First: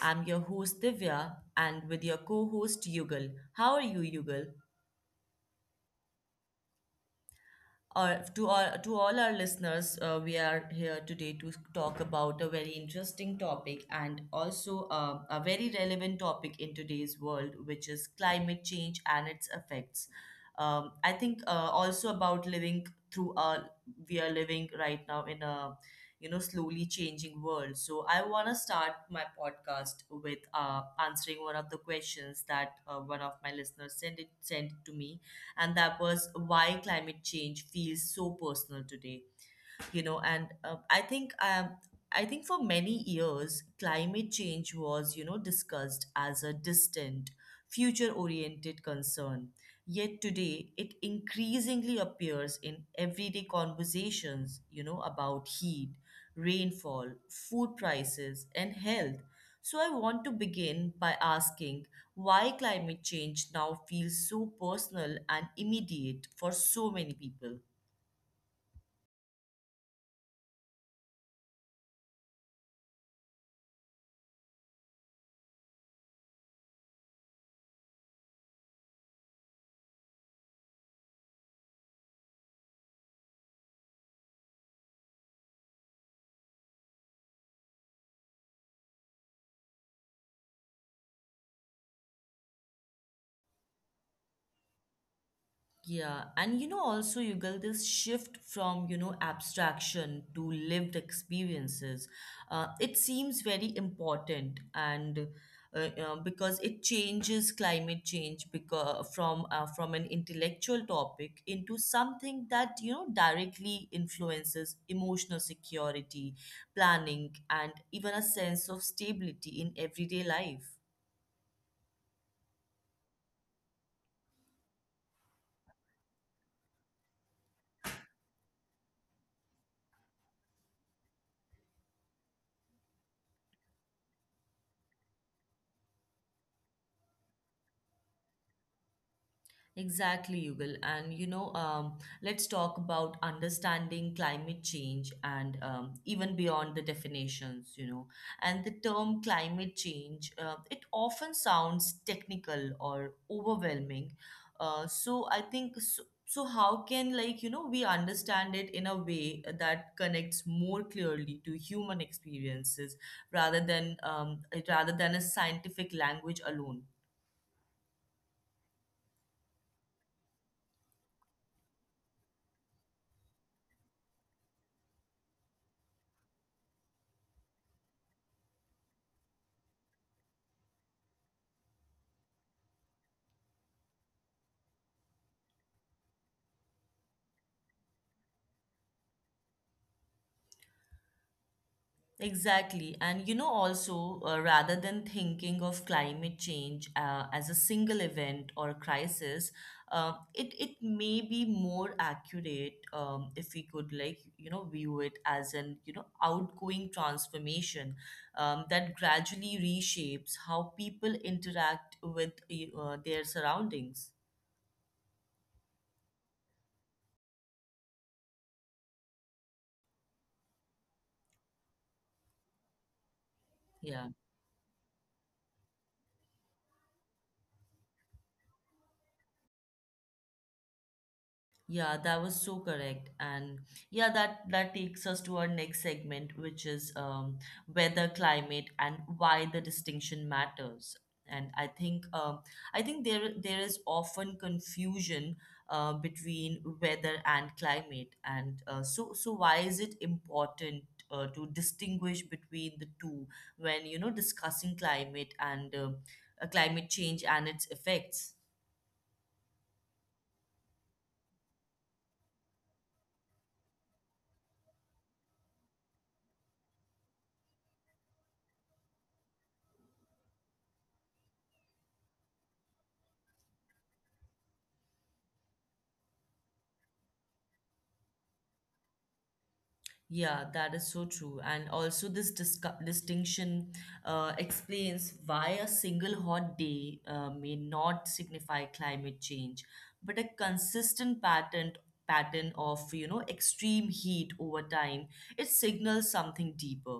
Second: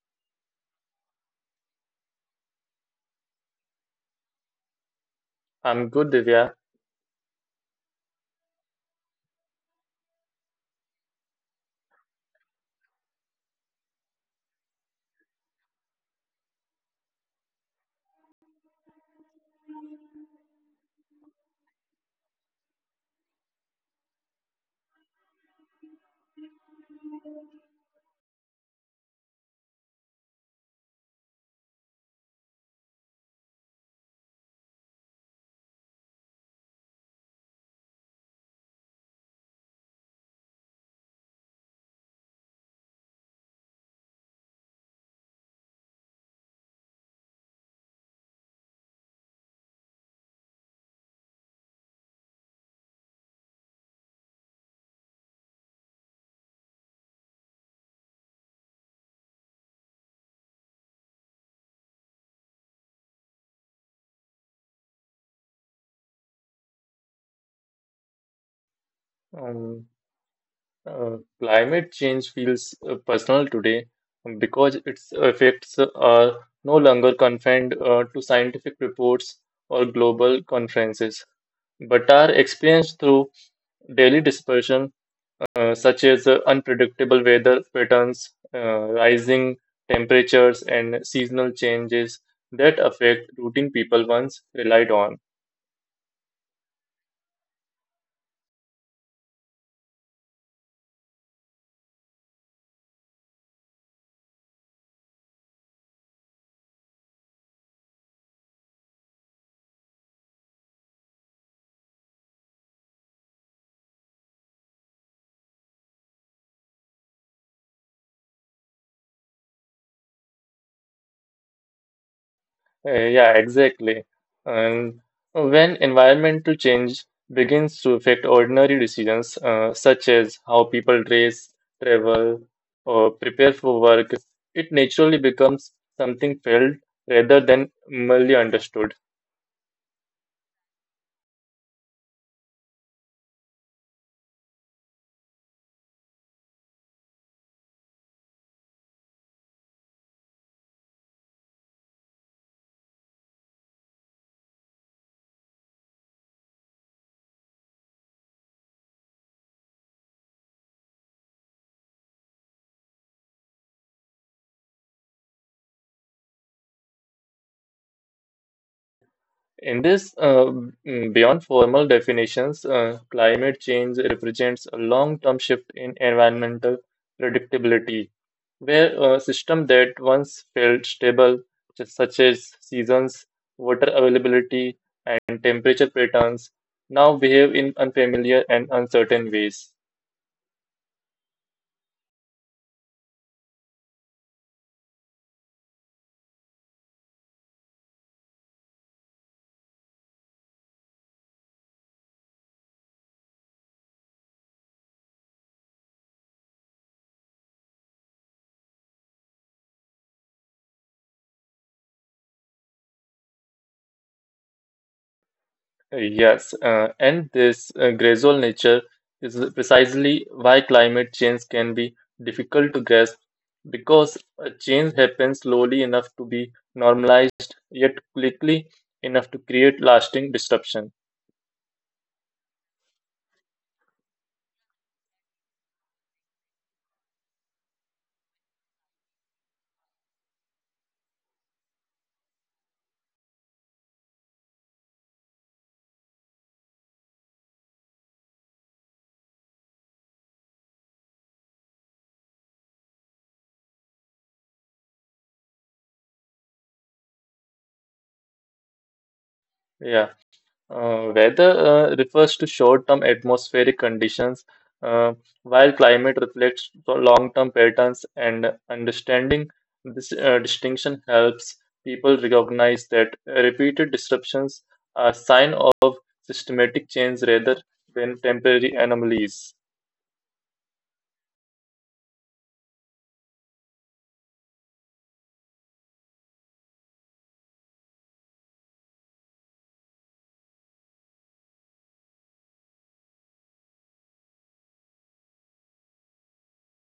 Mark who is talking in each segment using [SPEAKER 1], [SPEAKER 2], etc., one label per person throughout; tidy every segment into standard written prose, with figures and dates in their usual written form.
[SPEAKER 1] I'm your host Divya and with your co host Yugal. How are you, Yugal?
[SPEAKER 2] I'm good, Divya.
[SPEAKER 1] Or to all our listeners, we are here today to talk about a very interesting topic and also a very relevant topic in today's world, which is climate change and its effects. I think also about living through a We are living right now in a slowly changing world. So I want to start my podcast with answering one of the questions that one of my listeners sent to me, and that was, why climate change feels so personal today? You know and I think for many years climate change was discussed as a distant, future oriented concern, yet today it increasingly appears in everyday conversations about heat, rainfall, food prices and health. So I want to begin by asking, why climate change now feels so personal and immediate for so many people?
[SPEAKER 2] Um, Climate change feels personal today because its effects are no longer confined to scientific reports or global conferences, but are experienced through daily dispersion, such as unpredictable weather patterns, rising temperatures, and seasonal changes that affect routine people once relied on.
[SPEAKER 1] Yeah, and you know, also, Yugal, this shift from, you know, abstraction to lived experiences, it seems very important, and because it changes climate change because from an intellectual topic into something that, you know, directly influences emotional security, planning, and even a sense of stability in everyday life.
[SPEAKER 2] Yeah, exactly. And when environmental change begins to affect ordinary decisions, such as how people dress, travel, or prepare for work, it naturally becomes something felt rather than merely understood.
[SPEAKER 1] Exactly, Yugal. And you know, let's talk about understanding climate change and even beyond the definitions, you know. And the term climate change, it often sounds technical or overwhelming. So I think so how can, like, you know, we understand it in a way that connects more clearly to human experiences rather than um, rather than a scientific language alone?
[SPEAKER 2] In this uh, Beyond formal definitions, climate change represents a long-term shift in environmental predictability, where a system that once felt stable, such as seasons, water availability, and temperature patterns, now behave in unfamiliar and uncertain ways.
[SPEAKER 1] Exactly. And you know, also, rather than thinking of climate change as a single event or crisis, it may be more accurate, if we could, like, you know, view it as an, you know, outgoing transformation that gradually reshapes how people interact with their surroundings.
[SPEAKER 2] Yes, and this gradual nature is precisely why climate change can be difficult to grasp
[SPEAKER 1] Yeah.
[SPEAKER 2] because change happens slowly enough to be normalized, yet quickly enough to create lasting disruption.
[SPEAKER 1] Yeah, that was so correct. And yeah, that that takes us to our next segment, which is weather, climate, and why the distinction matters. And I think there is often confusion between weather and climate. And so why is it important to distinguish between the two when, you know, discussing climate and climate change and its effects?
[SPEAKER 2] Yeah. Weather refers to short-term atmospheric conditions, uh, while climate reflects the long-term patterns, and understanding this distinction helps people recognize that repeated disruptions are a sign of systematic change rather than temporary anomalies.
[SPEAKER 1] Yeah, that is so true. And also, this distinction explains why a single hot day may not signify climate change, but a consistent pattern of, you know, extreme heat over time, it signals something deeper.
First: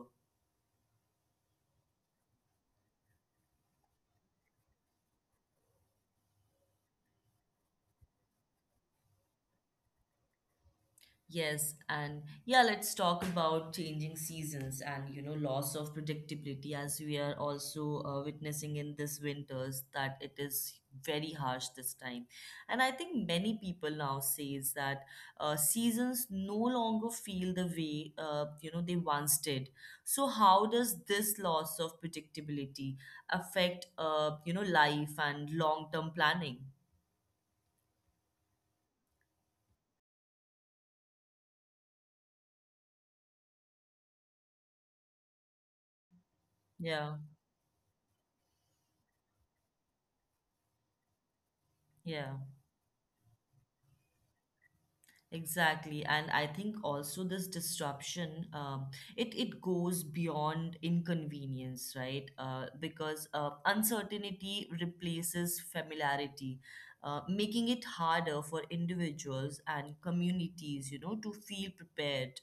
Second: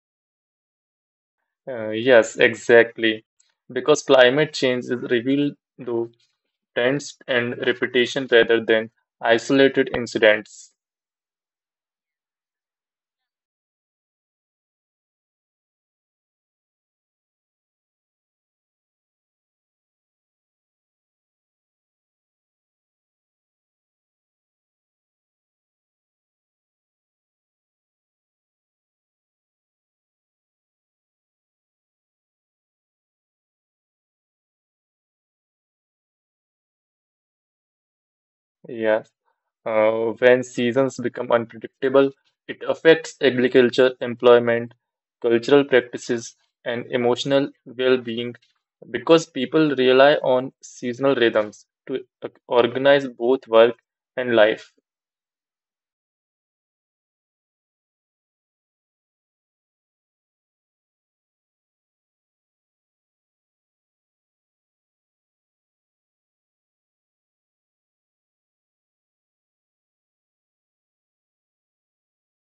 [SPEAKER 2] Yes, exactly. Because climate change is revealed through trends and repetition rather than isolated incidents.
[SPEAKER 1] Yes, and yeah, let's talk about changing seasons and, you know, loss of predictability, as we are also witnessing in this winters, that it is very harsh this time. And I think many people now says that seasons no longer feel the way you know they once did. So how does this loss of predictability affect you know life and long-term planning?
[SPEAKER 2] Yeah. When seasons become unpredictable, it affects agriculture, employment, cultural practices, and
[SPEAKER 1] Yeah,
[SPEAKER 2] emotional well being, because people rely on seasonal rhythms to
[SPEAKER 1] yeah.
[SPEAKER 2] organize both work and life.
[SPEAKER 1] Exactly, and I think also this disruption, it it goes beyond inconvenience, right? Because uncertainty replaces familiarity, making it harder for individuals and communities, you know, to feel prepared.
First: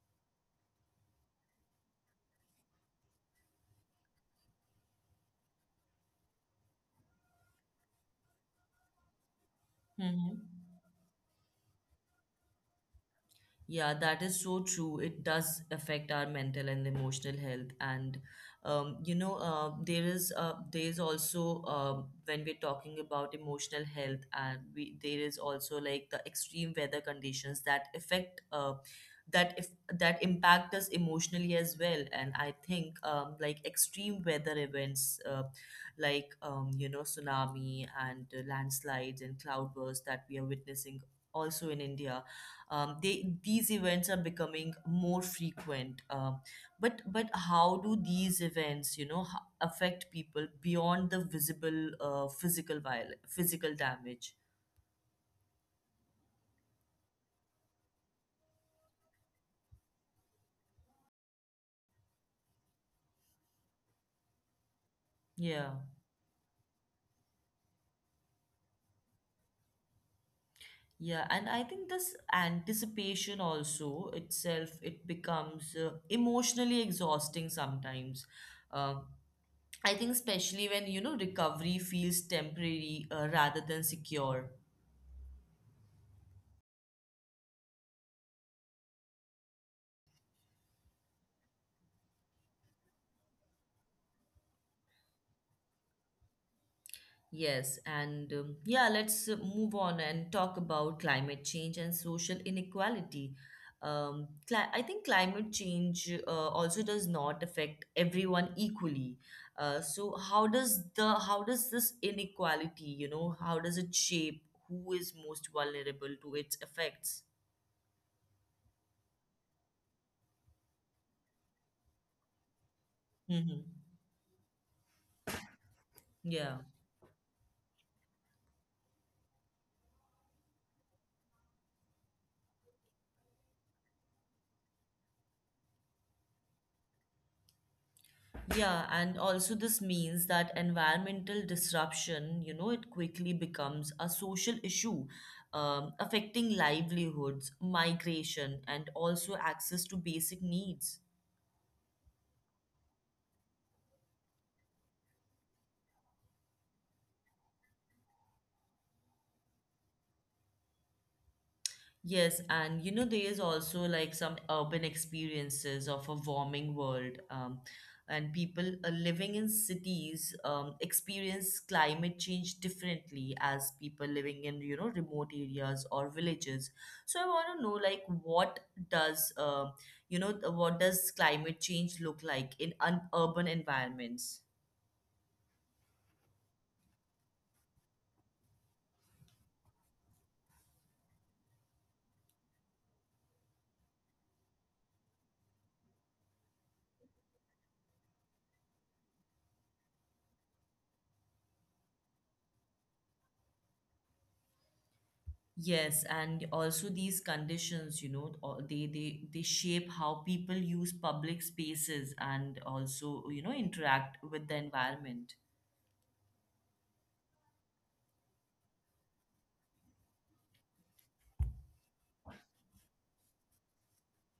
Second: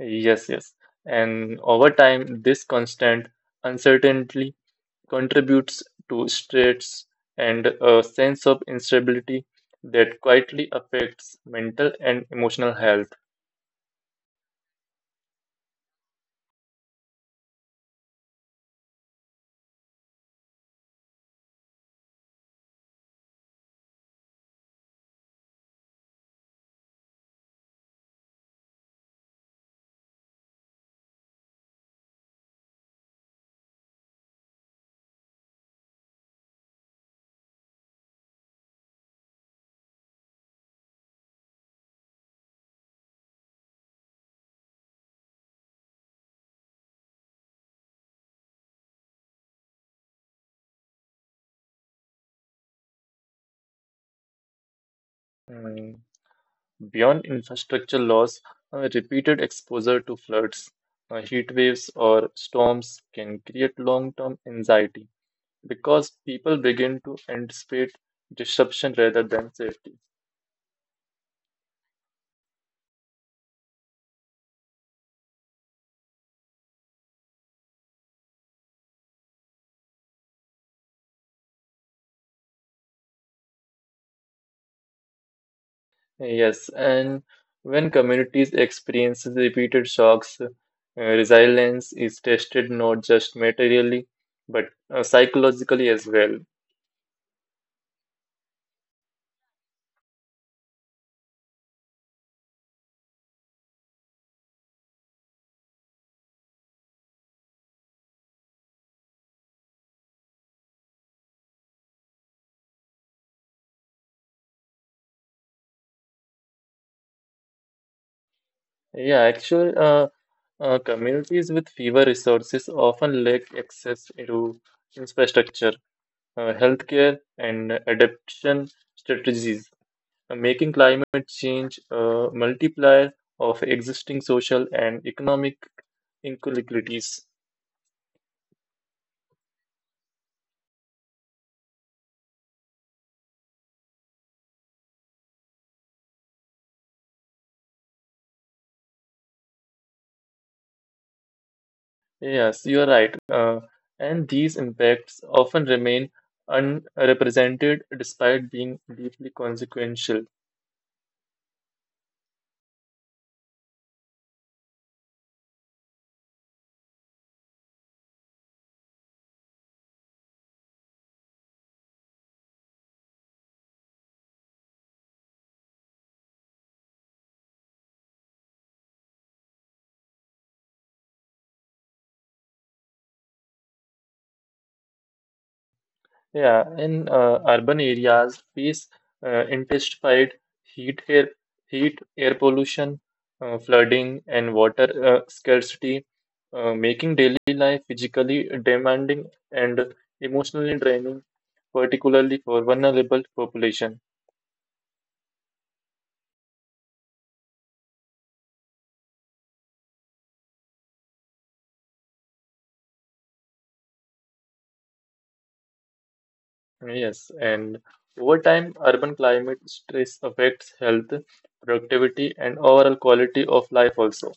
[SPEAKER 2] Yes, yes. And over time, this constant uncertainty contributes to stress and a sense of instability that
[SPEAKER 1] Hmm.
[SPEAKER 2] quietly affects mental and emotional health.
[SPEAKER 1] Yeah, that is so true. It does affect our mental and emotional health. And you know, there is also when we're talking about emotional health, and we there is also like the extreme weather conditions that affect that if that impact us emotionally as well. And I think like extreme weather events, you know, tsunami and landslides and cloudbursts that we are witnessing also in India, they these events are becoming more frequent, but how do these events, you know, affect people beyond the visible physical physical damage?
[SPEAKER 2] Mm. Beyond infrastructure loss, repeated exposure to floods, heat waves, or storms can create long term anxiety
[SPEAKER 1] Yeah.
[SPEAKER 2] because people begin to anticipate disruption rather than safety.
[SPEAKER 1] Yeah, and I think this anticipation also itself it becomes emotionally exhausting sometimes, um, I think especially when, you know, recovery feels temporary rather than secure.
[SPEAKER 2] Yes, and when communities experience repeated shocks, resilience is tested not just materially but psychologically as well.
[SPEAKER 1] Yes, and yeah, let's move on and talk about climate change and social inequality. Cli I think climate change also does not affect everyone equally. So how does this inequality, you know, how does it shape who is most vulnerable to its effects?
[SPEAKER 2] Yeah, actually, uh, Communities with fewer resources often lack
[SPEAKER 1] Mm-hmm.
[SPEAKER 2] access to infrastructure,
[SPEAKER 1] Yeah.
[SPEAKER 2] healthcare, and adaptation strategies, making climate change a multiplier of existing social and economic inequalities.
[SPEAKER 1] Yeah, and also this means that environmental disruption, you know, it quickly becomes a social issue, affecting livelihoods, migration, and also access to basic needs.
[SPEAKER 2] Yes, you are right. And these impacts often remain unrepresented despite being deeply consequential.
[SPEAKER 1] Yes, and you know, there is also like some urban experiences of a warming world, and people living in cities experience climate change differently as people living in, you know, remote areas or villages. So I want to know, like, what does, you know, what does climate change look like in un urban environments?
[SPEAKER 2] Yeah, in Urban areas face intensified heat, air, heat, air pollution, flooding, and water scarcity, making daily life physically demanding and emotionally draining, particularly for vulnerable population.
[SPEAKER 1] Yes, and also these conditions, you know, they shape how people use public spaces and also, you know, interact with the environment.
[SPEAKER 2] Yes, and over time, urban climate stress affects health, productivity, and overall quality of life also.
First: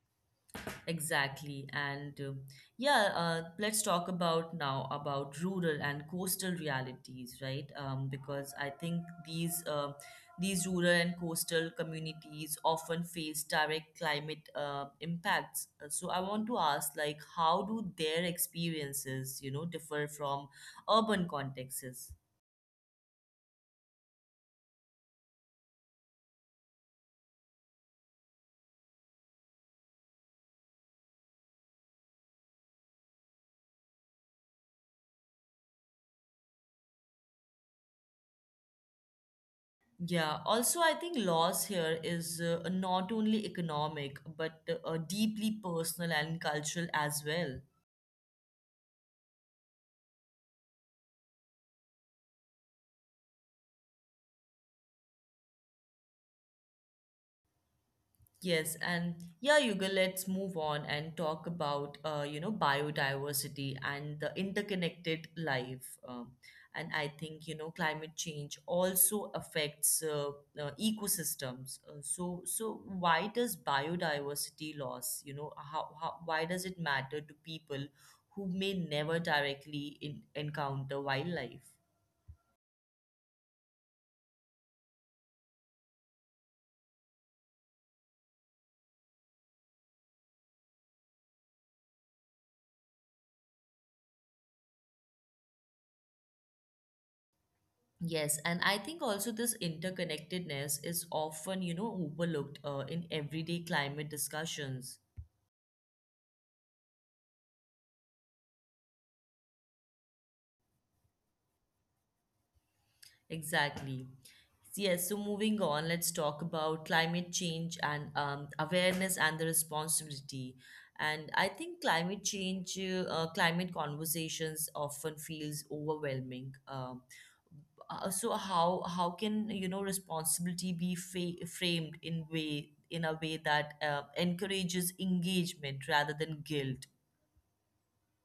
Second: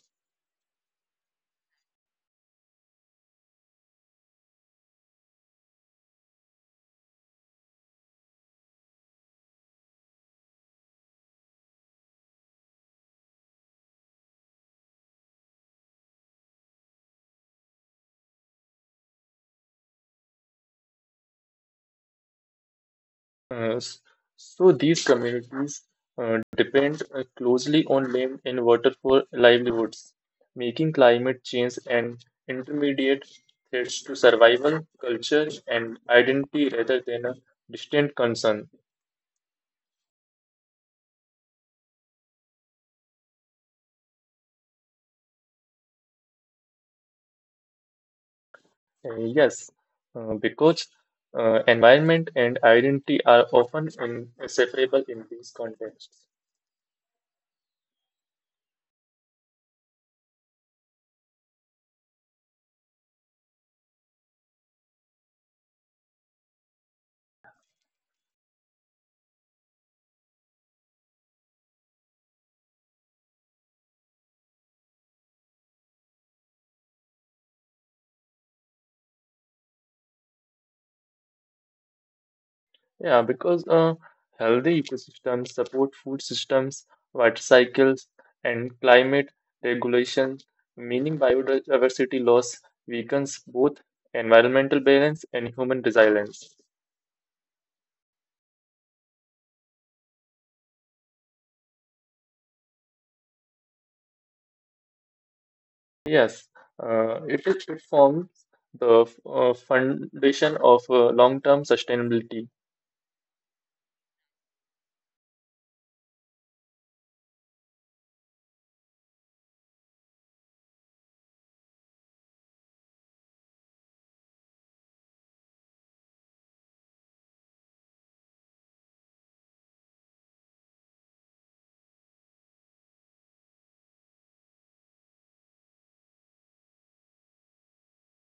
[SPEAKER 1] Exactly. And yeah, let's talk about now about rural and coastal realities, right? Because I think these rural and coastal communities often face direct climate impacts. So I want to ask, like, how do their experiences, you know, differ from urban contexts?
[SPEAKER 2] Uh, s- so these communities depend closely on land and water for livelihoods, making climate change an intermediate threat to survival, culture, and identity rather than a distant concern.
[SPEAKER 1] Yeah, also, I think loss here is not only economic but deeply personal and cultural as well.
[SPEAKER 2] Uh, yes, because environment and identity are often inseparable in these contexts.
[SPEAKER 1] Yes, and yeah, Yuga, let's move on and talk about you know, biodiversity and the interconnected life. And I think, you know, climate change also affects ecosystems. So, so why does biodiversity loss, you know, why does it matter to people who may never directly encounter wildlife?
[SPEAKER 2] Yeah, because healthy ecosystems support food systems, water cycles, and climate regulation, meaning biodiversity loss weakens both environmental balance and human resilience.
[SPEAKER 1] Yes, and I think also this interconnectedness is often, you know, overlooked in everyday climate discussions.
[SPEAKER 2] Yes, it forms the foundation of long-term sustainability.
[SPEAKER 1] Exactly. So, yes, so moving on, let's talk about climate change and awareness and the responsibility. And I think climate change, climate conversations often feels overwhelming. So how can, you know, responsibility be framed in way in a way that encourages engagement rather than guilt?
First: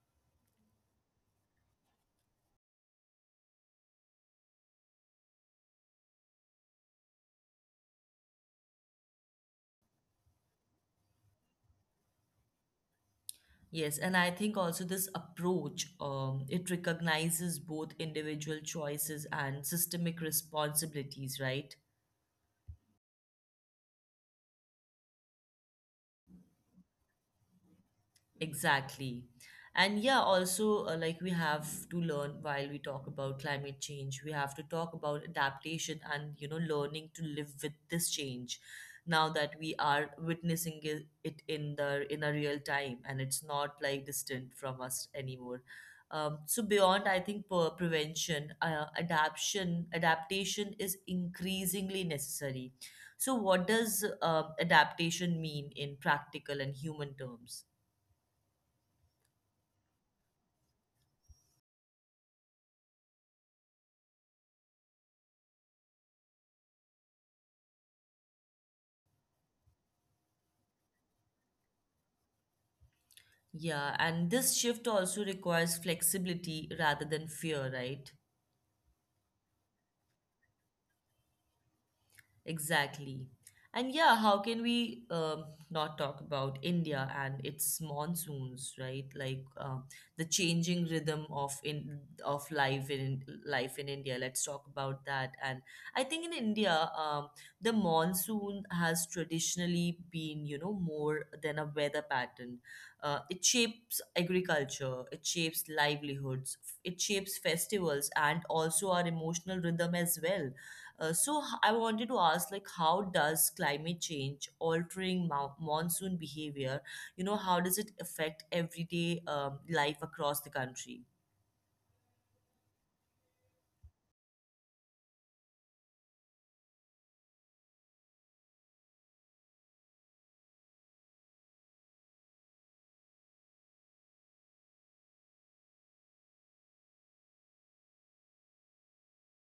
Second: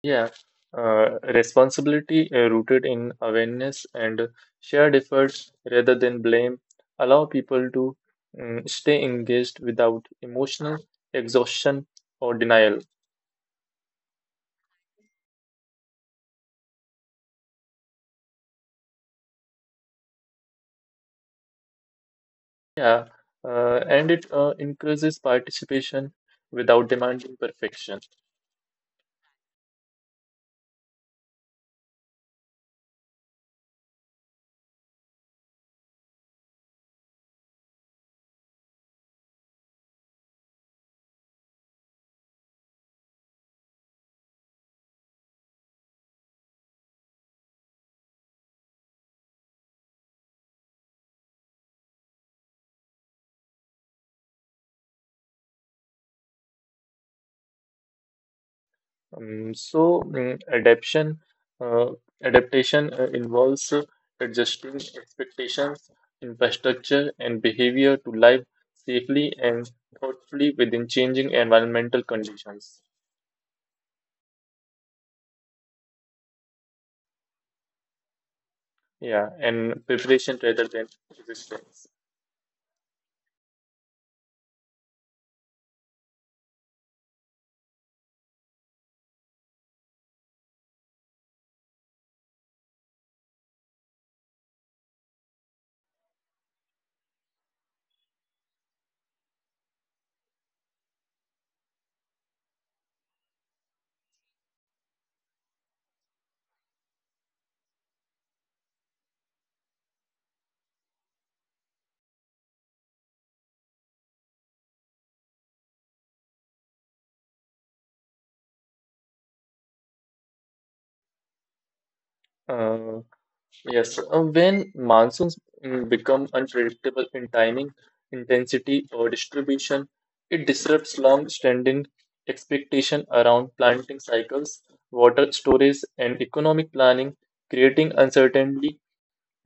[SPEAKER 2] Yeah, Responsibility rooted in awareness and shared efforts rather than blame allow people to stay engaged without emotional exhaustion or denial.
[SPEAKER 1] Yes and I think also this approach it recognizes both individual choices and systemic responsibilities, right?
[SPEAKER 2] Yeah, and it increases participation without demanding perfection.
[SPEAKER 1] Exactly. And yeah, also, like we have to learn, while we talk about climate change, we have to talk about adaptation and, you know, learning to live with this change now that we are witnessing it, in a real time and it's not like distant from us anymore. So beyond, I think per prevention, adaptation is increasingly necessary. So what does adaptation mean in practical and human terms?
[SPEAKER 2] Um, so mm, adaptation uh, Adaptation involves adjusting expectations, infrastructure, and behavior to live safely and thoughtfully within changing environmental conditions.
[SPEAKER 1] Yeah, and this shift also requires flexibility rather than fear, right?
[SPEAKER 2] Yeah, and preparation rather than resistance.
[SPEAKER 1] Exactly. And yeah, how can we not talk about India and its monsoons, right? Like the changing rhythm of life in India. Let's talk about that. And I think in India, the monsoon has traditionally been, you know, more than a weather pattern. It shapes agriculture. It shapes livelihoods. It shapes festivals and also our emotional rhythm as well. I wanted to ask, like, how does climate change altering monsoon behavior, you know, how does it affect everyday life across the country?
[SPEAKER 2] Uh, Yes, when monsoons become unpredictable in timing, intensity, or distribution, it disrupts long-standing expectation around planting cycles, water storage, and economic planning, creating uncertainty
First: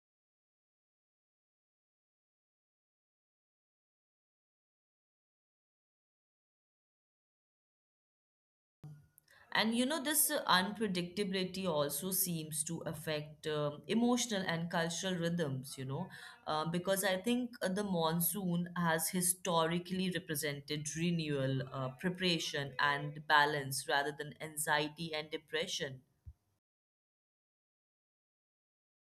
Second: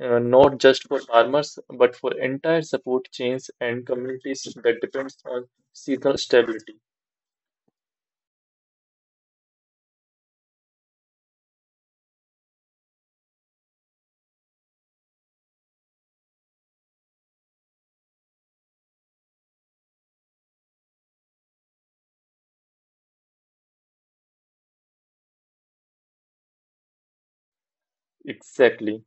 [SPEAKER 2] not just for farmers but for entire support chains and communities that depends on seasonal stability.
[SPEAKER 1] And you know, this unpredictability also seems to affect emotional and cultural rhythms, you know, because I think the monsoon has historically represented renewal, preparation, and balance rather than anxiety and depression.
[SPEAKER 2] Exactly.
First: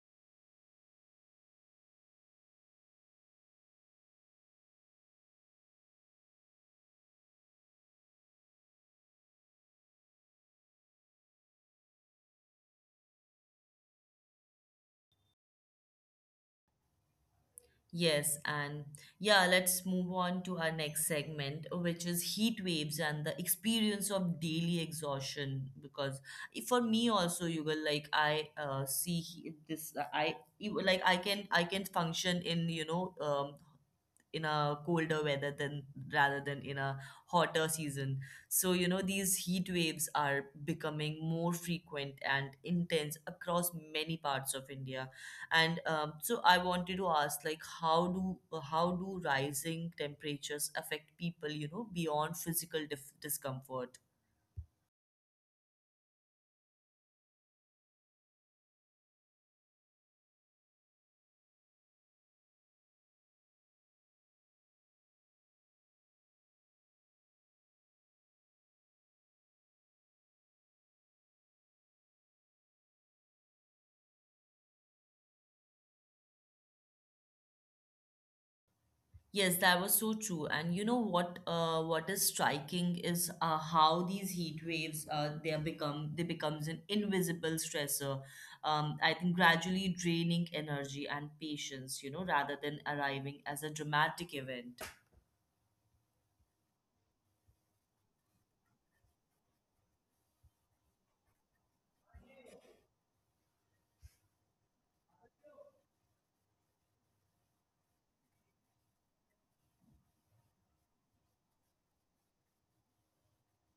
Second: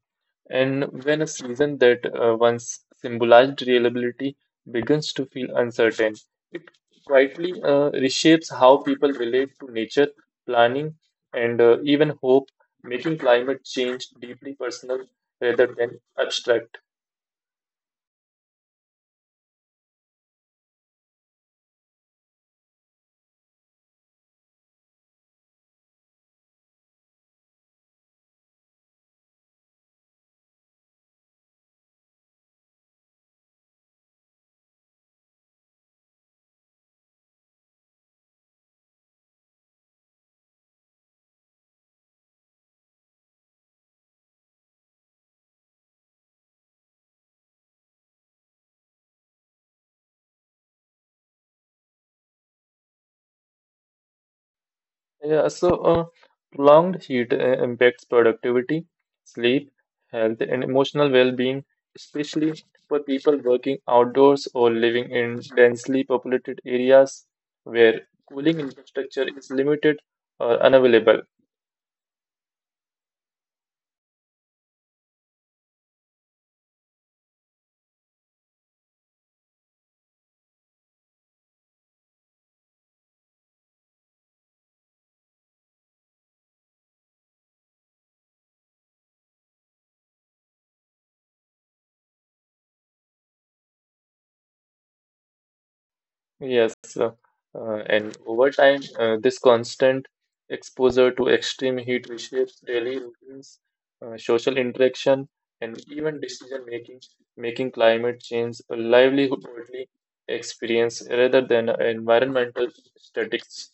[SPEAKER 2] And when a season that once symbolized reliability begins to feel uncertain, it quietly reshapes how people relate to nature, planning, and even hope, making climate change deeply personal rather than abstract.
[SPEAKER 1] Yes, and yeah, let's move on to our next segment, which is heat waves and the experience of daily exhaustion. Because for me also, you will like I see he- this. I you will, like, I can function in, you know, in a colder weather than rather than in a hotter season. So you know these heat waves are becoming more frequent and intense across many parts of India, and so I wanted to ask like, how do rising temperatures affect people, you know, beyond physical discomfort?
[SPEAKER 2] Yeah, so uh, Prolonged heat impacts productivity, sleep, health, and emotional well-being, especially for people working outdoors or living in densely populated areas where cooling infrastructure is limited or unavailable.
[SPEAKER 1] Yes, that was so true. And you know what? What is striking is how these heat waves they becomes an invisible stressor. I think gradually draining energy and patience, you know, rather than arriving as a dramatic event.
[SPEAKER 2] Yes, uh, and over time, this constant exposure to extreme heat reshapes daily routines, social interaction, and even decision making, making climate change a livelihood-only experience rather than an environmental statistics.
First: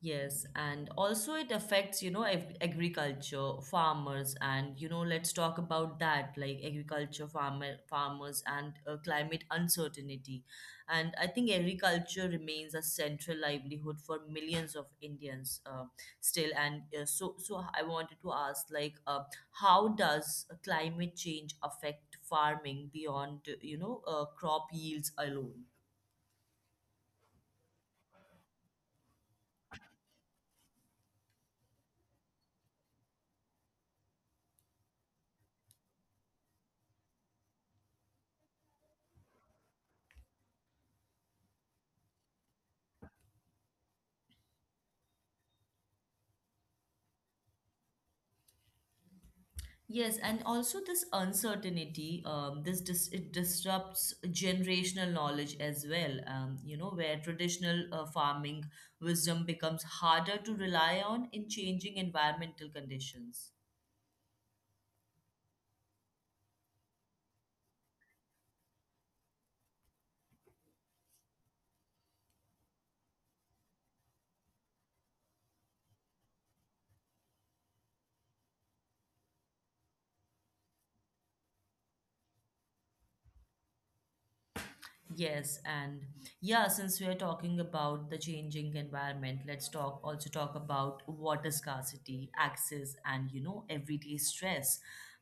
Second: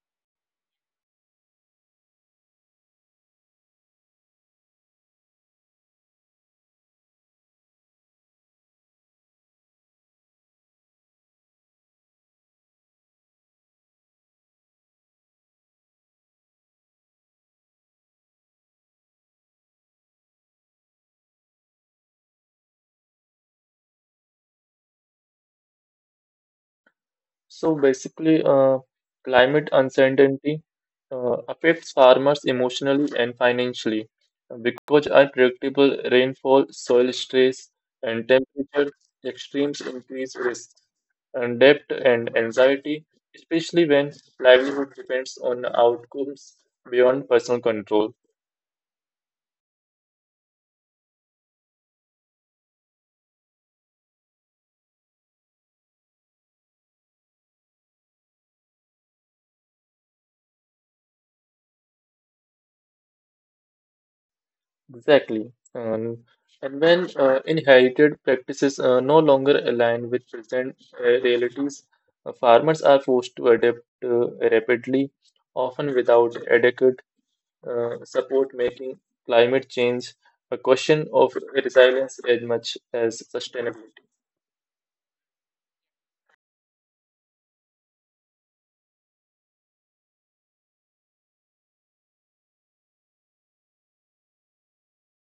[SPEAKER 1] Yes, and also it affects, you know, agriculture, farmers, and you know, let's talk about that, like agriculture, farmers, and climate uncertainty. And I think agriculture remains a central livelihood for millions of Indians still. And so I wanted to ask, like, how does climate change affect farming beyond, you know, crop yields alone?
[SPEAKER 2] So basically, uh, Climate uncertainty affects farmers emotionally and financially because unpredictable rainfall, soil stress, and temperature extremes increase risk and debt and anxiety, especially when livelihood depends on outcomes beyond personal control.
[SPEAKER 1] Yes, and also this uncertainty, this dis it disrupts generational knowledge as well. Where traditional farming wisdom becomes harder to rely on in changing environmental conditions.
[SPEAKER 2] Exactly. And when inherited practices no longer align with present realities, farmers are forced to adapt rapidly, often without adequate support, making climate change a question of resilience as much as sustainability.
[SPEAKER 1] Yes, and yeah, since we are talking about the changing environment, let's talk also talk about water scarcity, access, and you know everyday stress,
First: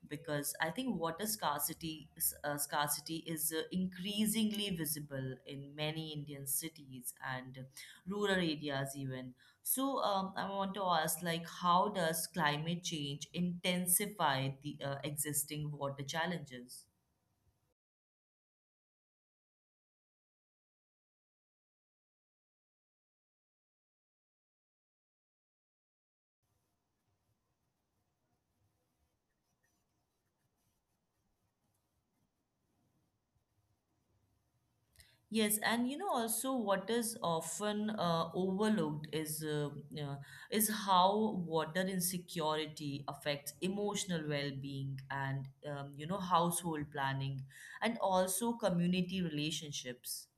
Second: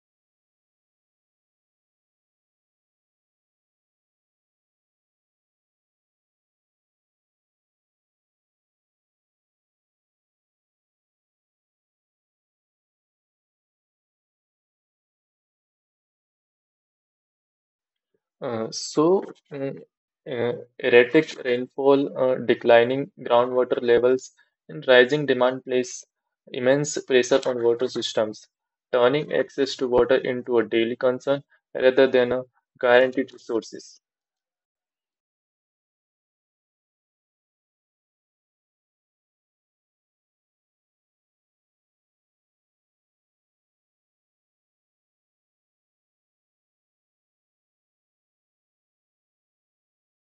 [SPEAKER 1] because I think water scarcity is increasingly visible in many Indian cities and rural areas even. So I want to ask, like, how does climate change intensify the existing water challenges?
[SPEAKER 2] Uh, so, mm, uh, Erratic rainfall, declining groundwater levels, and rising demand place immense pressure on water systems, turning access to water into a daily concern rather than a guaranteed resource.
[SPEAKER 1] Yes, and you know also what is often overlooked uh, is how water insecurity affects emotional well-being and you know household planning and also community relationships.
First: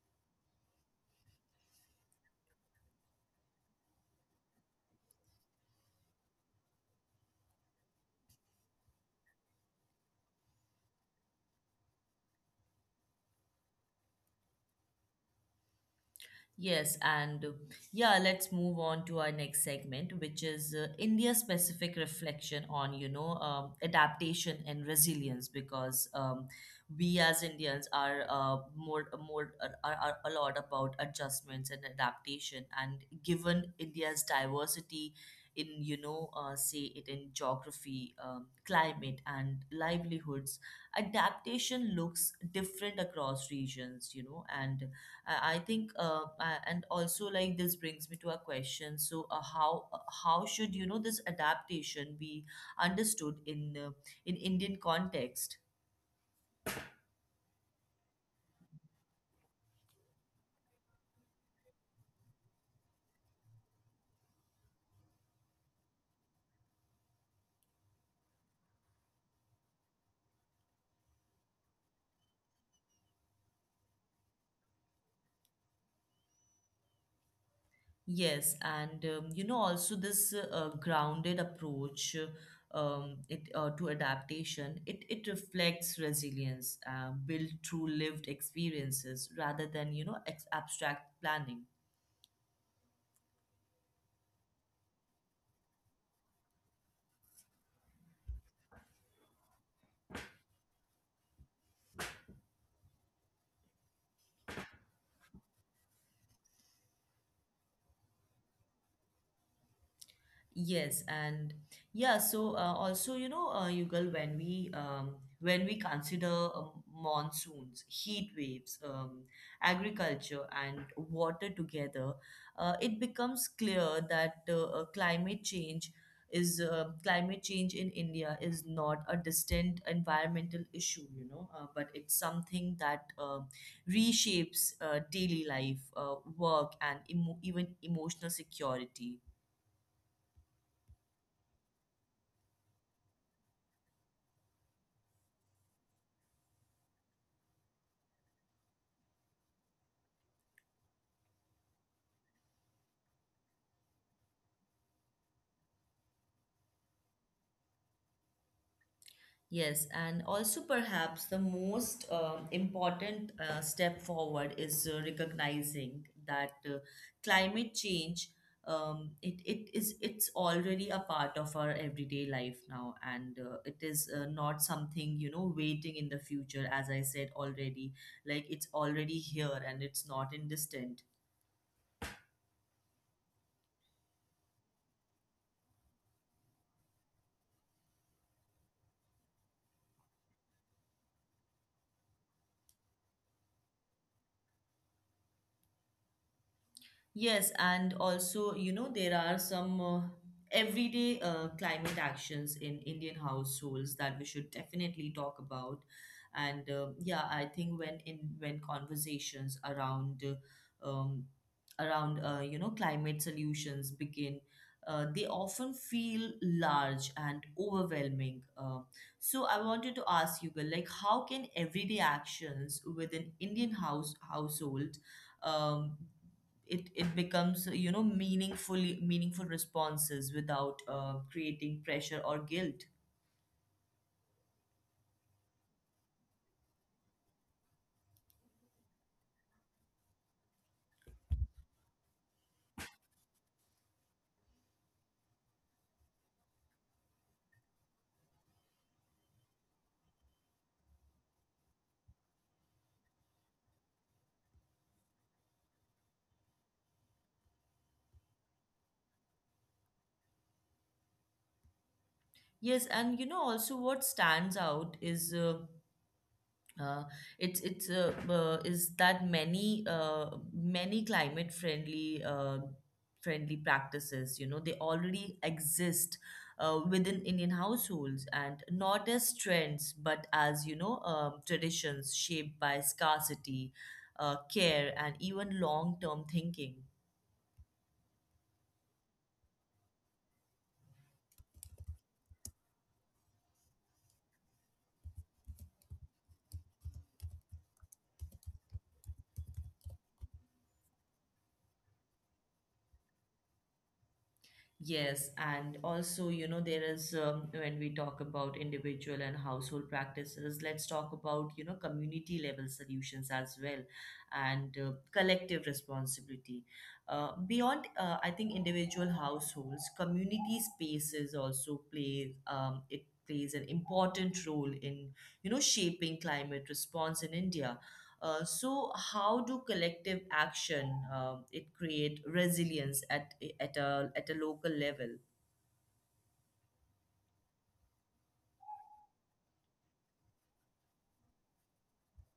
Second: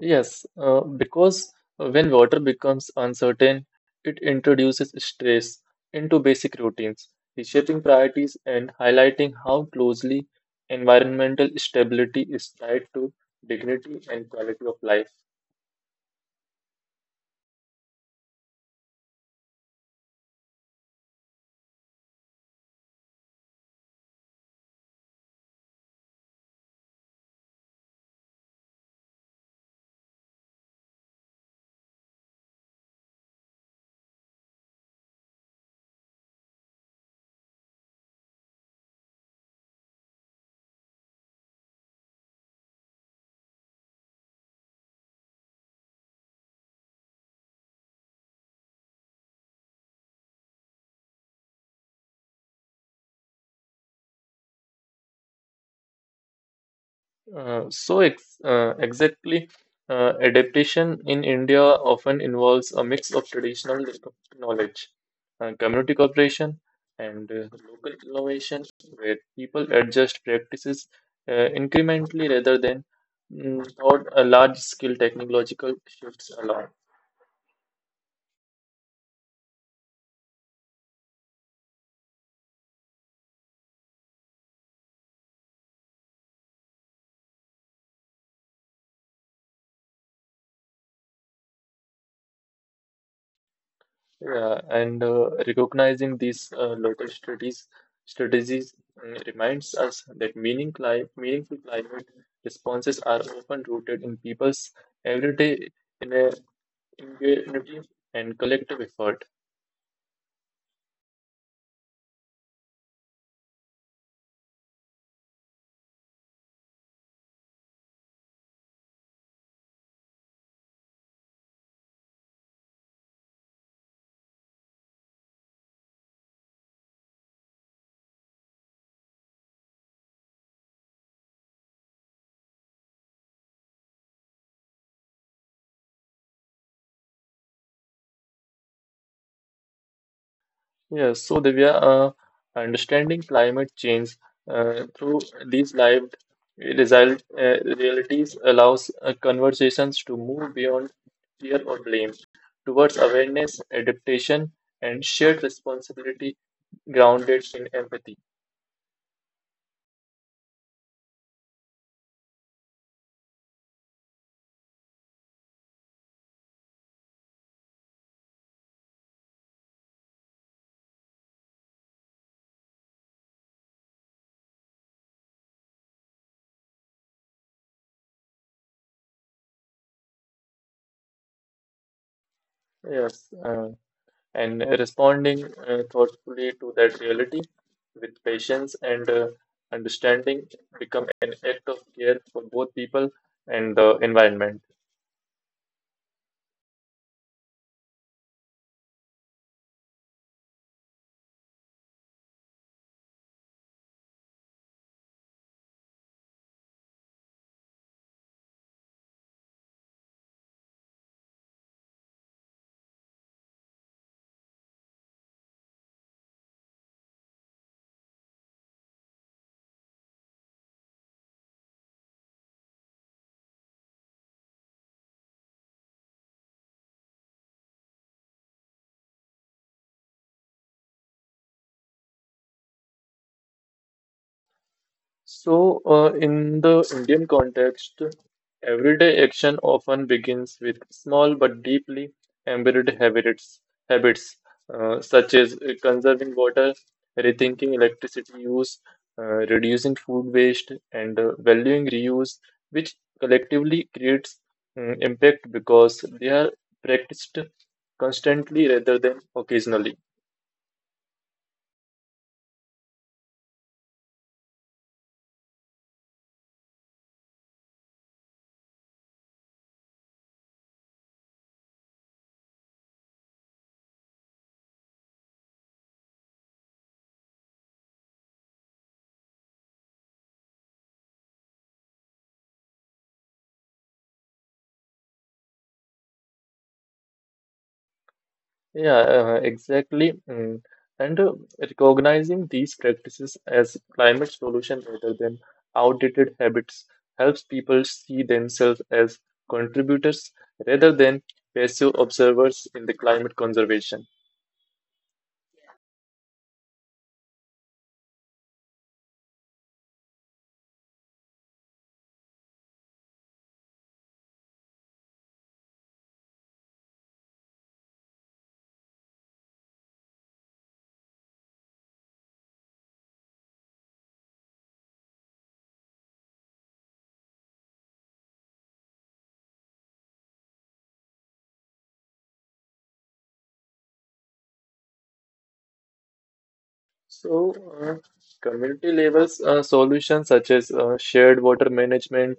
[SPEAKER 2] Yes, because when water becomes uncertain, it introduces stress into basic routines, reshaping priorities and highlighting how closely environmental stability is tied to dignity and quality of life.
[SPEAKER 1] Yes, and uh, yeah, let's move on to our next segment, which is India-specific reflection on, you know, adaptation and resilience, because we as Indians are more more are a lot about adjustments and adaptation, and given India's diversity in, you know, say it in geography, climate, and livelihoods, adaptation looks different across regions, you know, and I think, and also like this brings me to a question. So, how should you know this adaptation be understood in Indian context?
[SPEAKER 2] So ex Exactly, adaptation in India often involves a mix of traditional knowledge, community cooperation, and local innovation, where people adjust practices incrementally rather than thought a large-scale technological shifts along.
[SPEAKER 1] Yes, and you know also this grounded approach it to adaptation. It reflects resilience built through lived experiences rather than you know ex abstract planning.
[SPEAKER 2] Yeah, and Recognizing these local strategies reminds us that meaningful climate responses are often rooted in people's everyday in a, and collective effort.
[SPEAKER 1] Yes, and yeah, so Also, you know, Yugal, when we consider monsoons, heat waves, agriculture, and water together, it becomes clear that climate change in India is not a distant environmental issue, you know, but it's something that reshapes daily life, work, and even emotional security.
[SPEAKER 2] Yes, so Divya, understanding climate change through these lived realities allows conversations to move beyond fear or blame towards awareness, adaptation, and shared responsibility grounded in empathy.
[SPEAKER 1] Yes, and also perhaps the most important step forward is recognizing that climate change it's already a part of our everyday life now, and it is not something you know waiting in the future. As I said already, like it's already here and it's not in distant.
[SPEAKER 2] Yes, uh, and responding thoughtfully to that reality with patience and understanding become an act of care for both people and the environment.
[SPEAKER 1] Yes, and also, you know, there are some everyday climate actions in Indian households that we should definitely talk about. And yeah, I think when conversations around you know climate solutions begin, they often feel large and overwhelming. So I wanted to ask you, Gal, like, how can everyday actions within Indian house household? Um, it becomes you know meaningful responses without creating pressure or guilt.
[SPEAKER 2] In the Indian context, everyday action often begins with small but deeply embedded habits, such as conserving water, rethinking electricity use, reducing food waste, and valuing reuse, which collectively creates impact because they are practiced constantly rather than occasionally.
[SPEAKER 1] Yes, and you know also what stands out is uh, it's is that many climate friendly practices you know they already exist within Indian households and not as trends but as you know traditions shaped by scarcity, care, and even long term thinking.
[SPEAKER 2] Yeah, exactly. Mm. And recognizing these practices as climate solution rather than outdated habits helps people see themselves as contributors rather than passive observers in the climate conservation.
[SPEAKER 1] Yes, and also, you know, there is when we talk about individual and household practices, let's talk about, you know, community level solutions as well and collective responsibility. Beyond I think, individual households, community spaces also play, it plays an important role in, you know, shaping climate response in India. So how do collective action it create resilience at a local level?
[SPEAKER 2] So, uh, Community levels solutions such as shared water management,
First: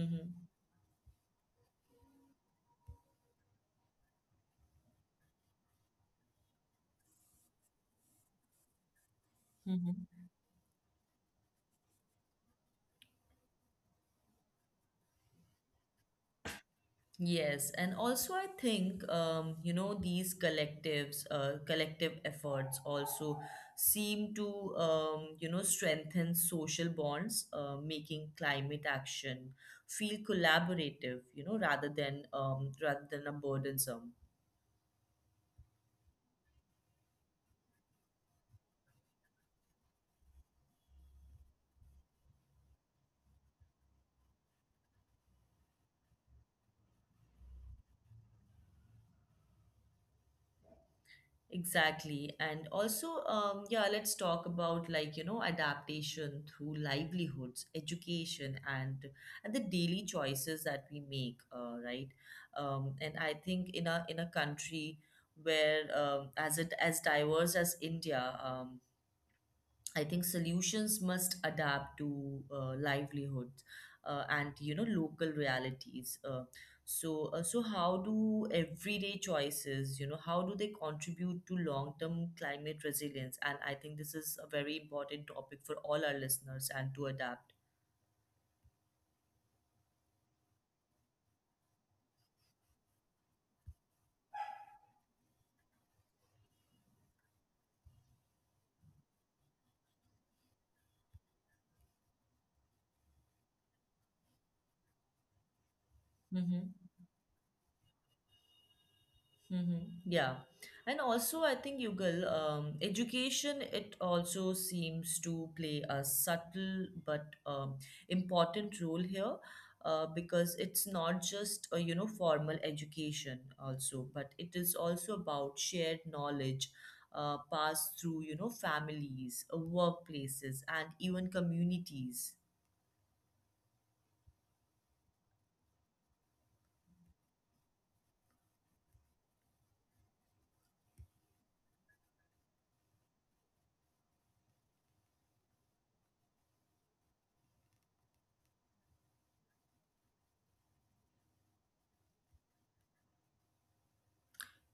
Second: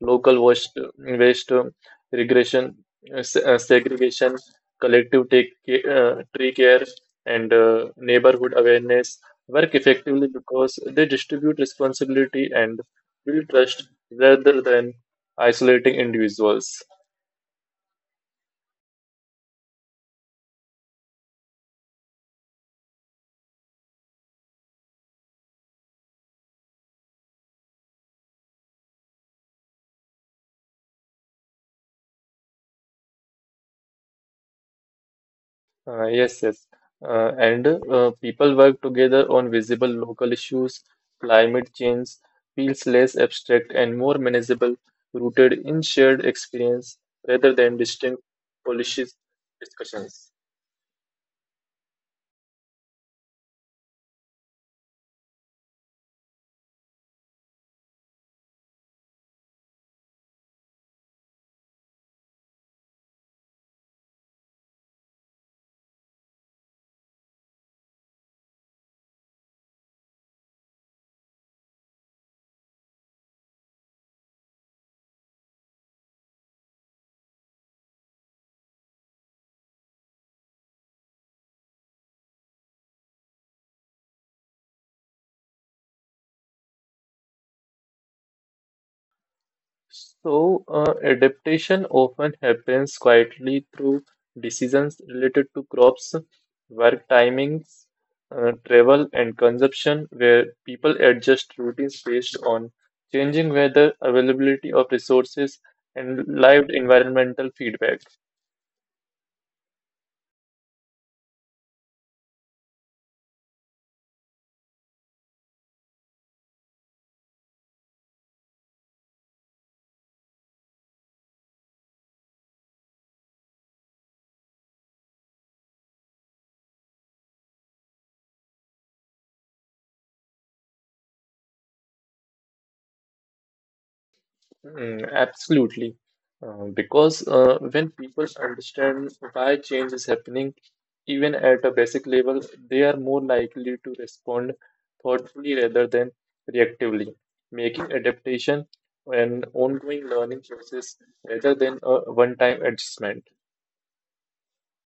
[SPEAKER 2] local waste regression, segregation, collective tree care, and neighborhood awareness work
[SPEAKER 1] Hmm.
[SPEAKER 2] effectively because they distribute responsibility and build trust rather than isolating individuals.
[SPEAKER 1] Yes, and also I think you know these collective efforts also seem to you know strengthen social bonds, making climate action feel collaborative, you know, rather than a burdensome.
[SPEAKER 2] Uh, yes, yes. And people work together on visible local issues. Climate change feels less abstract and more manageable, rooted in shared experience rather than distinct policy discussions.
[SPEAKER 1] Exactly. And also, yeah, let's talk about like, you know, adaptation through livelihoods, education, and the daily choices that we make, right? And I think in a country where as it as diverse as India, I think solutions must adapt to livelihoods and you know local realities. So how do everyday choices you know how do they contribute to long term climate resilience? And I think this is a very important topic for all our listeners and to adapt.
[SPEAKER 2] Adaptation often happens quietly through decisions related to crops, work timings, travel, and consumption, where people adjust routines based on changing weather, availability of resources, and lived
[SPEAKER 1] Mm-hmm.
[SPEAKER 2] environmental feedback.
[SPEAKER 1] Mm-hmm. Yeah. And also, I think, Yugal, education, it also seems to play a subtle but important role here because it's not just a, you know, formal education also, but it is also about shared knowledge passed through, you know, families, workplaces, and even communities.
[SPEAKER 2] Absolutely. Because when people understand why change is happening, even at a basic level, they are more likely to respond thoughtfully rather than reactively, making adaptation an ongoing learning process rather than a one-time adjustment.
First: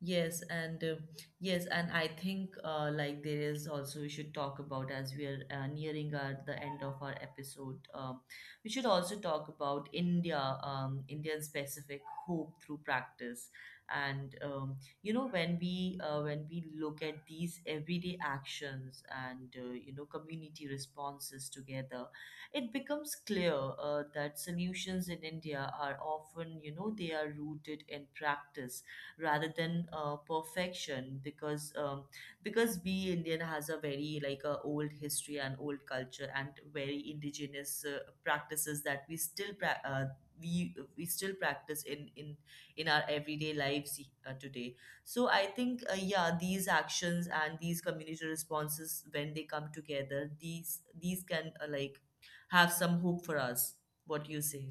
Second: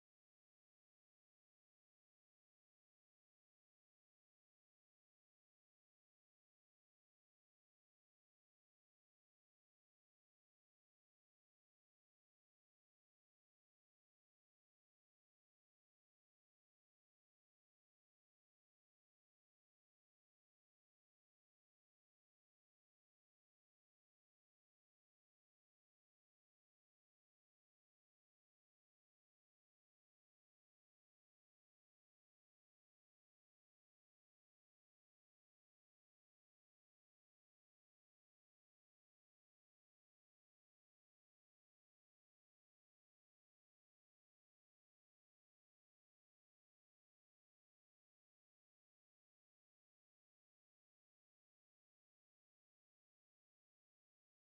[SPEAKER 1] Yes, and uh, yes, and I think like there is also we should talk about as we are nearing our the end of our episode. We should also talk about India, Indian specific hope through practice, and you know when we look at these everyday actions and you know community responses together, it becomes clear that solutions in India are often you know they are rooted in practice rather than perfection because we Indian has a very like a old history and old culture and very indigenous practices that we still we still practice in our everyday lives today. So I think yeah, these actions and these community responses when they come together, these can like have some hope for us. What do you say?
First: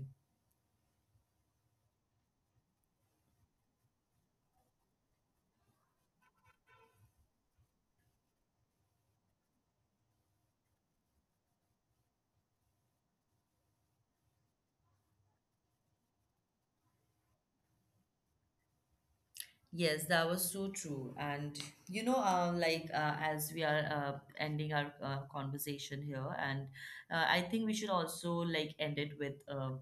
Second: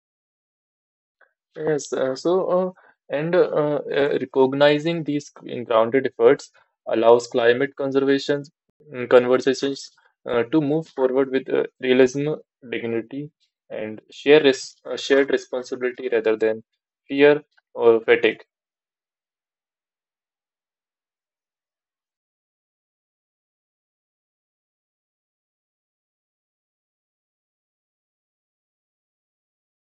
[SPEAKER 2] Yes, so and Recognizing these grounded efforts allows climate conversations to move forward with realism, dignity, and shared responsibility rather than fear or fatigue.
[SPEAKER 1] Yes, that was so true. And you know, as we are ending our conversation here, and I think we should also like end it with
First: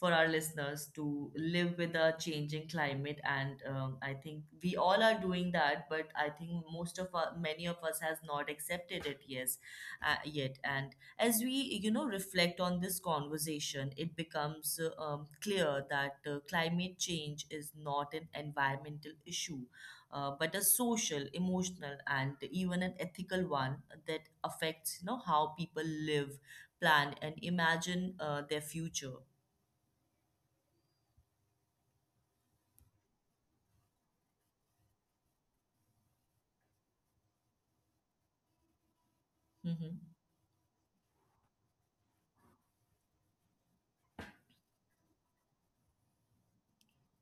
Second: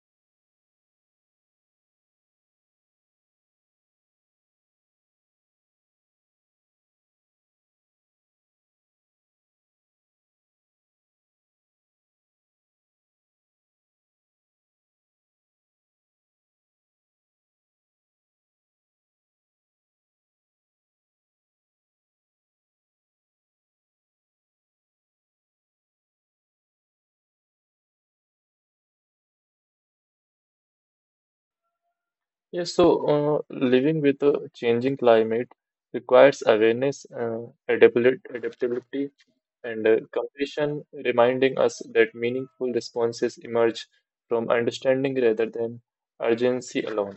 [SPEAKER 1] for our listeners to live with a changing climate. And I think we all are doing that, but I think most of us, many of us, has not accepted it. Yes, yet, and as we, you know, reflect on this conversation, it becomes clear that climate change is not an environmental issue, but a social, emotional, and even an ethical one that affects, you know, how people live, plan, and imagine their future.
[SPEAKER 2] Yes, so Living with a changing climate requires awareness, adaptability, and
[SPEAKER 1] Mhm.
[SPEAKER 2] compassion, reminding us that meaningful responses emerge from understanding rather than urgency alone.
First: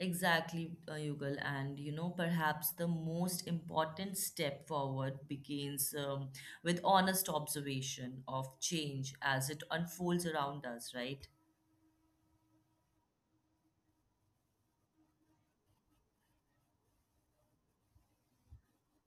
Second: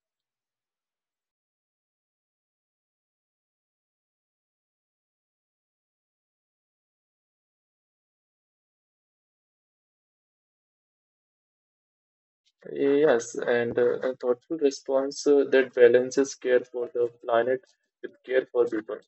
[SPEAKER 1] Exactly, Yugal. And you know, perhaps the most important step forward begins with honest observation of change as it unfolds around us, right?
[SPEAKER 2] Yes, and A thoughtful response that balances care for the planet with care for people.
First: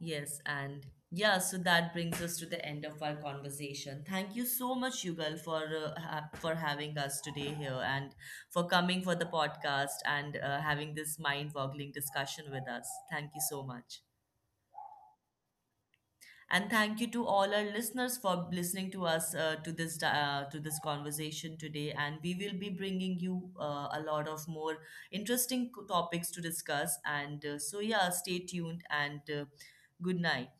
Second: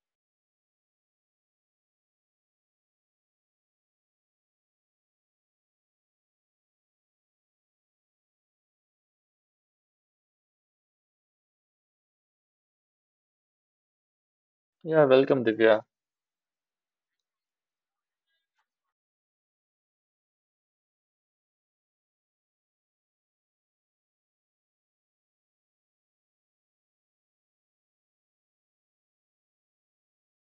[SPEAKER 1] Yes, and yeah, so that brings us to the end of our conversation. Thank you so much, Yugal, for for having us today here and for coming for the podcast and having this mind-boggling discussion with us. Thank you so much.
[SPEAKER 2] Yeah, welcome, Divya.
[SPEAKER 1] And thank you to all our listeners for listening to us to this conversation today. And we will be bringing you a lot of more interesting topics to discuss. And So yeah, stay tuned and good night.